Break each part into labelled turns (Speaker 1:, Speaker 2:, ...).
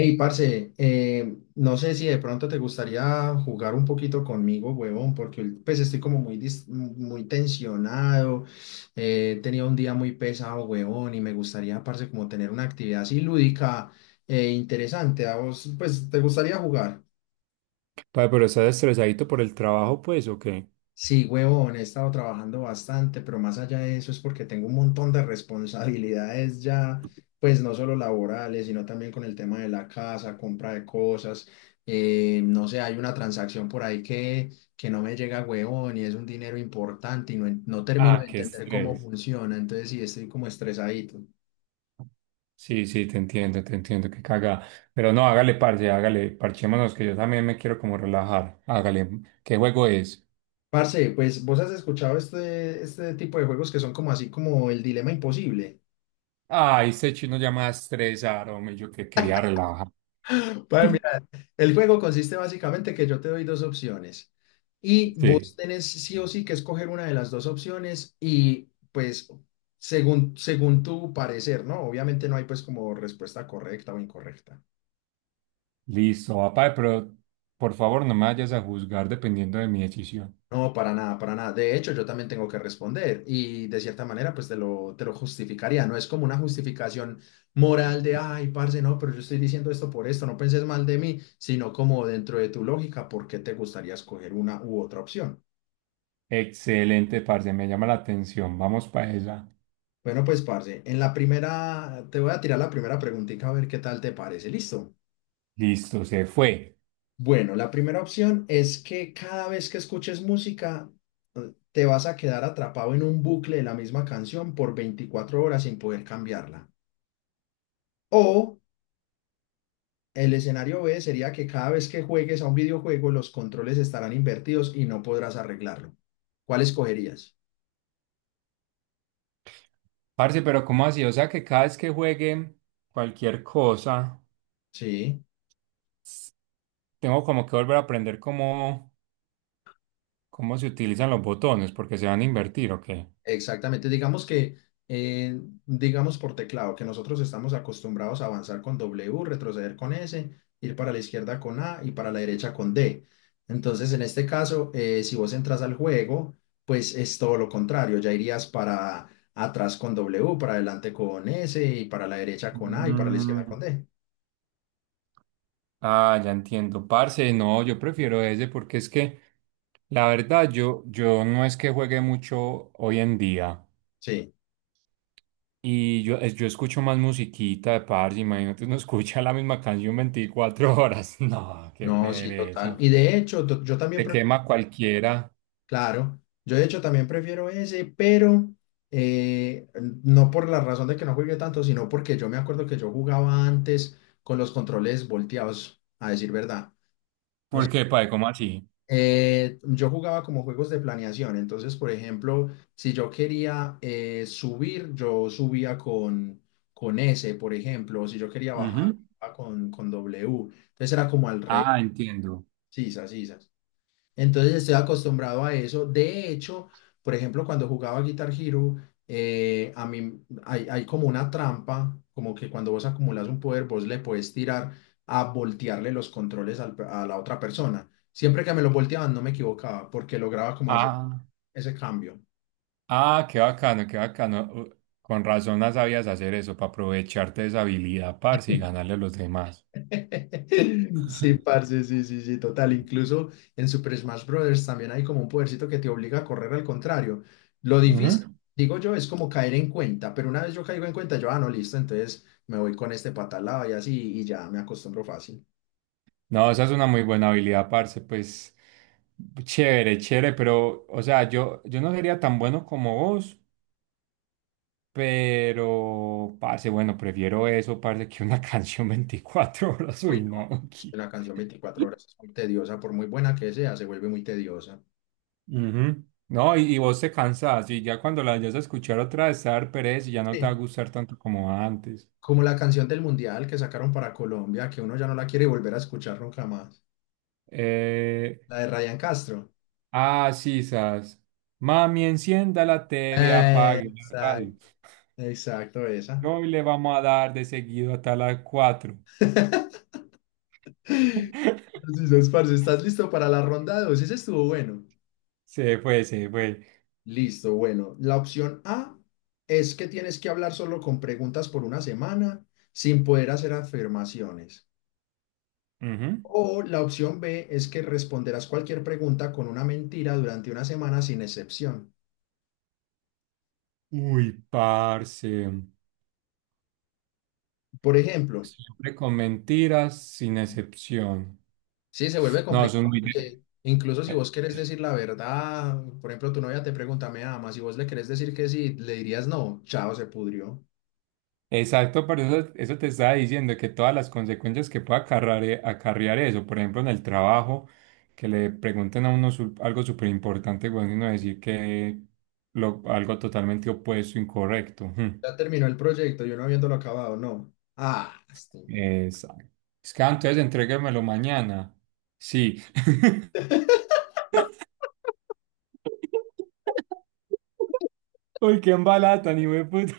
Speaker 1: Hey, parce, no sé si de pronto te gustaría jugar un poquito conmigo, huevón, porque pues estoy como muy tensionado, he tenido un día muy pesado, huevón, y me gustaría, parce, como tener una actividad así lúdica e interesante. ¿A vos, pues, te gustaría jugar?
Speaker 2: Padre, pero estás estresadito por el trabajo, pues, ¿o qué?
Speaker 1: Sí, huevón, he estado trabajando bastante, pero más allá de eso es porque tengo un montón de responsabilidades ya, pues no solo laborales, sino también con el tema de la casa, compra de cosas. No sé, hay una transacción por ahí que no me llega, huevón, y es un dinero importante y no, no termino
Speaker 2: Ah,
Speaker 1: de
Speaker 2: qué
Speaker 1: entender cómo
Speaker 2: estrés.
Speaker 1: funciona. Entonces sí, estoy como estresadito.
Speaker 2: Sí, sí, te entiendo, qué caga. Pero no, hágale parce, hágale, parchémonos, que yo también me quiero como relajar. Hágale, ¿qué juego es?
Speaker 1: Parce, pues vos has escuchado este tipo de juegos que son como así como el dilema imposible.
Speaker 2: Ay, este chino ya me va a estresar, hombre. Yo que quería relajar.
Speaker 1: El juego consiste básicamente que yo te doy dos opciones y vos
Speaker 2: Sí,
Speaker 1: tenés sí o sí que escoger una de las dos opciones y pues según tu parecer, ¿no? Obviamente no hay pues como respuesta correcta o incorrecta.
Speaker 2: listo, va, pero por favor no me vayas a juzgar dependiendo de mi decisión.
Speaker 1: No, para nada, para nada. De hecho, yo también tengo que responder y de cierta manera pues te lo justificaría. No es como una justificación moral de, ay, parce, no, pero yo estoy diciendo esto por esto, no penses mal de mí, sino como dentro de tu lógica, ¿por qué te gustaría escoger una u otra opción?
Speaker 2: Excelente, parce, me llama la atención, vamos para esa.
Speaker 1: Bueno, pues, parce, en la primera, te voy a tirar la primera preguntita a ver qué tal te parece. ¿Listo?
Speaker 2: Listo, se fue.
Speaker 1: Bueno, la primera opción es que cada vez que escuches música, te vas a quedar atrapado en un bucle de la misma canción por 24 horas sin poder cambiarla. O el escenario B sería que cada vez que juegues a un videojuego, los controles estarán invertidos y no podrás arreglarlo. ¿Cuál escogerías?
Speaker 2: Parce, pero ¿cómo así? O sea que cada vez que juegue cualquier cosa,
Speaker 1: Sí.
Speaker 2: s- tengo como que volver a aprender cómo se utilizan los botones, porque se van a invertir, ¿o qué?
Speaker 1: Exactamente, eh, digamos por teclado, que nosotros estamos acostumbrados a avanzar con W, retroceder con S, ir para la izquierda con A y para la derecha con D. Entonces, en este caso, si vos entras al juego, pues es todo lo contrario, ya irías para atrás con W, para adelante con S y para la derecha con A y para la izquierda
Speaker 2: Mm.
Speaker 1: con D.
Speaker 2: Ah, ya entiendo. Parce, no, yo prefiero ese porque es que la verdad yo no es que juegue mucho hoy en día.
Speaker 1: Sí,
Speaker 2: Y yo escucho más musiquita de parce, imagínate, uno escucha la misma canción 24 horas. No, qué
Speaker 1: no, sí, total.
Speaker 2: pereza.
Speaker 1: Y de hecho, yo también.
Speaker 2: Te quema cualquiera.
Speaker 1: Claro, yo de hecho también prefiero ese, pero eh, no por la razón de que no jugué tanto, sino porque yo me acuerdo que yo jugaba antes con los controles volteados, a decir verdad.
Speaker 2: ¿Por qué, padre? ¿Cómo así?
Speaker 1: Yo jugaba como juegos de planeación, entonces, por ejemplo, si yo quería subir, yo subía con S, por ejemplo, si yo quería bajar,
Speaker 2: Ujú.
Speaker 1: bajaba con W, entonces era como al revés,
Speaker 2: Ah, entiendo.
Speaker 1: sisas, sisas. Entonces estoy acostumbrado a eso. De hecho, por ejemplo, cuando jugaba Guitar Hero, a mí hay como una trampa, como que cuando vos acumulas un poder, vos le puedes tirar a voltearle los controles a la otra persona. Siempre que me los volteaban, no me equivocaba, porque lograba como hacer
Speaker 2: Ah,
Speaker 1: ese cambio.
Speaker 2: ah, qué bacano, qué bacano. Con razón no sabías hacer eso, para aprovecharte de esa habilidad, parce, y ganarle a los demás.
Speaker 1: Sí, parce, sí, sí, sí, total. Incluso en Super Smash Bros. También hay como un podercito que te obliga a correr al contrario. Lo difícil,
Speaker 2: Ujú.
Speaker 1: digo yo, es como caer en cuenta, pero una vez yo caigo en cuenta, yo, ah, no, listo, entonces me voy con este patalado y así, y ya me acostumbro fácil.
Speaker 2: No, esa es una muy buena habilidad, parce, pues chévere, chévere, pero, o sea, yo no sería tan bueno como vos, pero, parce, bueno, prefiero eso, parce, que una canción 24 horas,
Speaker 1: Uy,
Speaker 2: uy,
Speaker 1: no,
Speaker 2: no,
Speaker 1: es que
Speaker 2: aquí.
Speaker 1: la canción 24 horas es muy tediosa, por muy buena que sea, se vuelve muy tediosa.
Speaker 2: Ujú. No, y vos te cansás y ya cuando la vayas a escuchar otra vez te va a dar pereza y ya no te va a
Speaker 1: Sí,
Speaker 2: gustar tanto como antes.
Speaker 1: como la canción del Mundial que sacaron para Colombia, que uno ya no la quiere volver a escuchar nunca más.
Speaker 2: Eh,
Speaker 1: La de Ryan Castro.
Speaker 2: ah, sí, sas. Mami, encienda la TV, apague la radio.
Speaker 1: Exacto. Exacto, esa.
Speaker 2: Hoy le vamos a dar de seguido hasta las 4.
Speaker 1: Así es, parce. ¿Estás listo para la ronda 2? Ese estuvo bueno.
Speaker 2: Se fue, se fue.
Speaker 1: Listo, bueno. La opción A es que tienes que hablar solo con preguntas por una semana sin poder hacer afirmaciones.
Speaker 2: Ujú.
Speaker 1: O la opción B es que responderás cualquier pregunta con una mentira durante una semana sin excepción.
Speaker 2: Uy, parce.
Speaker 1: Por ejemplo,
Speaker 2: Siempre con mentiras, sin excepción.
Speaker 1: sí, se vuelve
Speaker 2: No, son
Speaker 1: complicado
Speaker 2: muy...
Speaker 1: porque incluso si vos querés decir la verdad, por ejemplo, tu novia te pregunta, ¿me amas? Si vos le querés decir que sí, le dirías no, chao, se pudrió.
Speaker 2: Exacto, por eso, eso te estaba diciendo que todas las consecuencias que pueda acarrear, eso, por ejemplo, en el trabajo, que le pregunten a uno algo súper importante, bueno, y uno decir que algo totalmente opuesto, incorrecto. Ujú.
Speaker 1: Ya terminó el proyecto y uno habiéndolo acabado, no. Ah, este güey.
Speaker 2: Exacto. Es que "Ah, entonces entréguemelo mañana". Sí. Uy, qué embalada, ni me puta.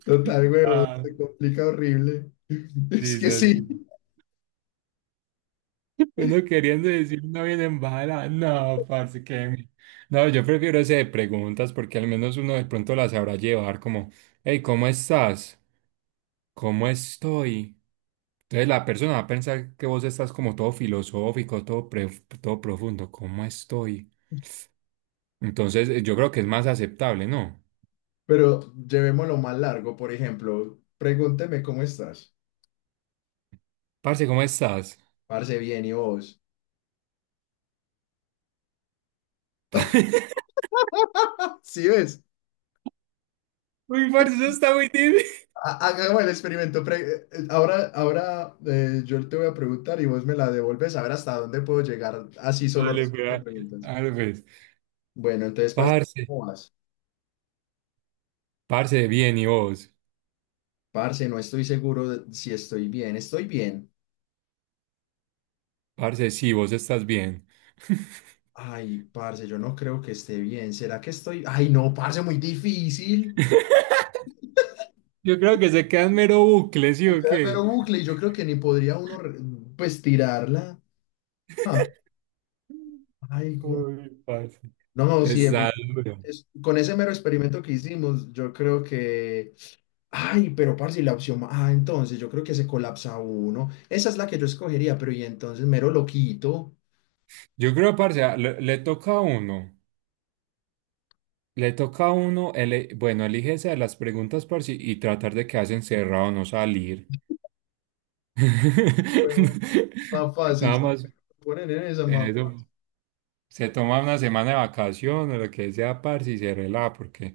Speaker 1: Total, huevón,
Speaker 2: Ah,
Speaker 1: se complica horrible. Es
Speaker 2: sí,
Speaker 1: que
Speaker 2: sí,
Speaker 1: sí,
Speaker 2: sí. Uno queriendo decir no viene en bala. No, parce, que... No, yo prefiero ese de preguntas porque al menos uno de pronto la sabrá llevar como, hey, ¿cómo estás? ¿Cómo estoy? Entonces la persona va a pensar que vos estás como todo filosófico, todo, todo profundo. ¿Cómo estoy? Entonces yo creo que es más aceptable, ¿no?
Speaker 1: pero llevémoslo más largo, por ejemplo, pregúnteme cómo estás.
Speaker 2: Parce, ¿cómo estás?
Speaker 1: Parce, bien, ¿y vos? Sí, ves,
Speaker 2: Uy, parce, eso está muy difícil.
Speaker 1: Hagamos el experimento. Ahora ahora yo te voy a preguntar y vos me la devuelves a ver hasta dónde puedo llegar así solo
Speaker 2: Dale,
Speaker 1: respondiendo
Speaker 2: pues,
Speaker 1: preguntas.
Speaker 2: dale, pues.
Speaker 1: Bueno, entonces, parce,
Speaker 2: Parce,
Speaker 1: ¿cómo vas?
Speaker 2: parce, bien, ¿y vos?
Speaker 1: Parce, no estoy seguro de si estoy bien. Estoy bien.
Speaker 2: Parce, sí, vos estás bien.
Speaker 1: Ay, parce, yo no creo que esté bien. ¿Será que estoy? Ay, no, parce, muy difícil.
Speaker 2: Yo creo que se quedan mero bucle, ¿sí
Speaker 1: Me
Speaker 2: o
Speaker 1: queda
Speaker 2: qué?
Speaker 1: mero bucle y yo creo que ni podría uno, pues, tirarla. Ah, ay, güey.
Speaker 2: Uy, parce.
Speaker 1: No, sí,
Speaker 2: Está
Speaker 1: definitivamente.
Speaker 2: duro.
Speaker 1: Con ese mero experimento que hicimos, yo creo que... Ay, pero parce, y la opción... Ah, entonces, yo creo que se colapsa uno. Esa es la que yo escogería, pero y entonces, mero loquito.
Speaker 2: Yo creo, parce, le toca a uno. Le toca a uno, bueno, elige esa de las preguntas, parce, y tratar de quedarse encerrado, no salir.
Speaker 1: Huevón, más fácil,
Speaker 2: Nada
Speaker 1: sí.
Speaker 2: más,
Speaker 1: Ponen en esa más
Speaker 2: eso.
Speaker 1: fácil.
Speaker 2: Se toma una semana de vacaciones, lo que sea, parce, y se relaja, porque,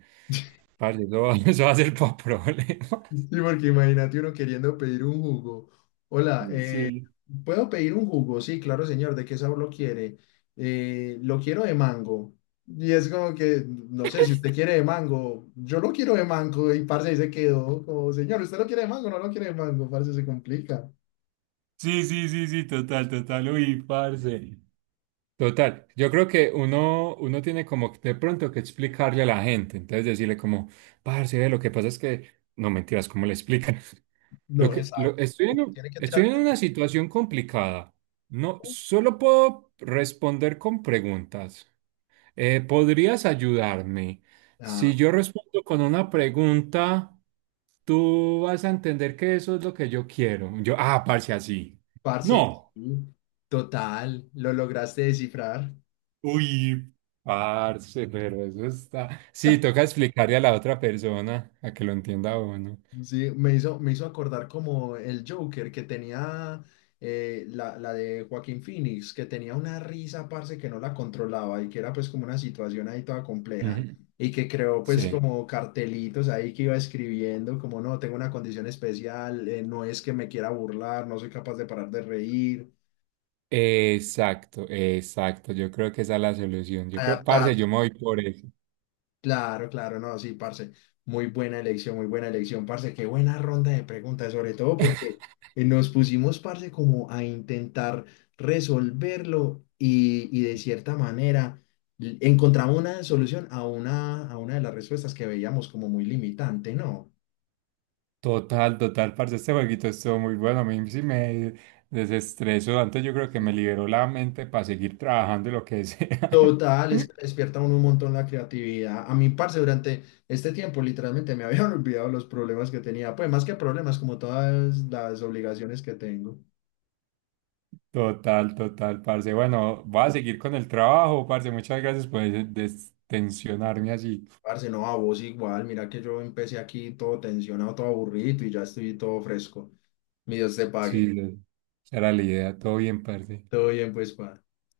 Speaker 2: parce, eso va, eso va a ser para problemas.
Speaker 1: Sí, porque imagínate uno queriendo pedir un jugo. Hola,
Speaker 2: Sí.
Speaker 1: ¿puedo pedir un jugo? Sí, claro, señor. ¿De qué sabor lo quiere? Lo quiero de mango. Y es como que, no sé, si usted quiere de mango, yo lo quiero de mango. Y parce ahí se quedó como, señor, ¿usted lo quiere de mango? No lo quiere de mango, parce, se complica.
Speaker 2: Sí, sí, sí, sí, total, total. Uy, parce. Total, yo creo que uno tiene como que de pronto que explicarle a la gente, entonces decirle como, parce, ve, lo que pasa es que, no mentiras, ¿cómo le explican? Lo
Speaker 1: No,
Speaker 2: que, lo,
Speaker 1: exacto.
Speaker 2: estoy en,
Speaker 1: Como
Speaker 2: un-
Speaker 1: tiene que
Speaker 2: estoy
Speaker 1: tirar.
Speaker 2: en una situación complicada, no, solo puedo responder con preguntas. ¿Podrías ayudarme?
Speaker 1: Ah,
Speaker 2: Si yo respondo con una pregunta, tú vas a entender que eso es lo que yo quiero. Ah, parce, así.
Speaker 1: parce,
Speaker 2: No.
Speaker 1: sí, total, lo lograste descifrar.
Speaker 2: Uy, parce, pero eso está. Sí, toca explicarle a la otra persona a que lo entienda uno.
Speaker 1: Sí, me hizo acordar como el Joker que tenía la de Joaquín Phoenix, que tenía una risa, parce, que no la controlaba y que era pues como una situación ahí toda compleja
Speaker 2: Ujú.
Speaker 1: y que creó pues
Speaker 2: Sí.
Speaker 1: como cartelitos ahí que iba escribiendo como no, tengo una condición especial, no es que me quiera burlar, no soy capaz de parar de reír,
Speaker 2: Exacto, exacto. Yo creo que esa es la solución. Yo creo,
Speaker 1: adaptar
Speaker 2: parce, yo me voy por eso.
Speaker 1: claro, claro, no, sí, parce. Muy buena elección, parce. Qué buena ronda de preguntas, sobre todo porque nos pusimos, parce, como a intentar resolverlo y de cierta manera encontramos una solución a una de las respuestas que veíamos como muy limitante, ¿no?
Speaker 2: Total, total, parce. Este jueguito estuvo muy bueno. A mí sí me desestresó. Antes yo creo que me
Speaker 1: Sí.
Speaker 2: liberó la mente para seguir trabajando y lo que sea.
Speaker 1: Total, es que despierta uno un montón la creatividad. A mí, parce, durante este tiempo literalmente me habían olvidado los problemas que tenía, pues más que problemas, como todas las obligaciones que tengo.
Speaker 2: Total, total, parce. Bueno, voy a seguir con el trabajo, parce. Muchas gracias por destensionarme así.
Speaker 1: Parce, no, a vos igual, mira que yo empecé aquí todo tensionado, todo aburrido y ya estoy todo fresco. Mi Dios te
Speaker 2: Sí,
Speaker 1: pague.
Speaker 2: era la idea. Todo bien, parce.
Speaker 1: Todo bien, pues, pa.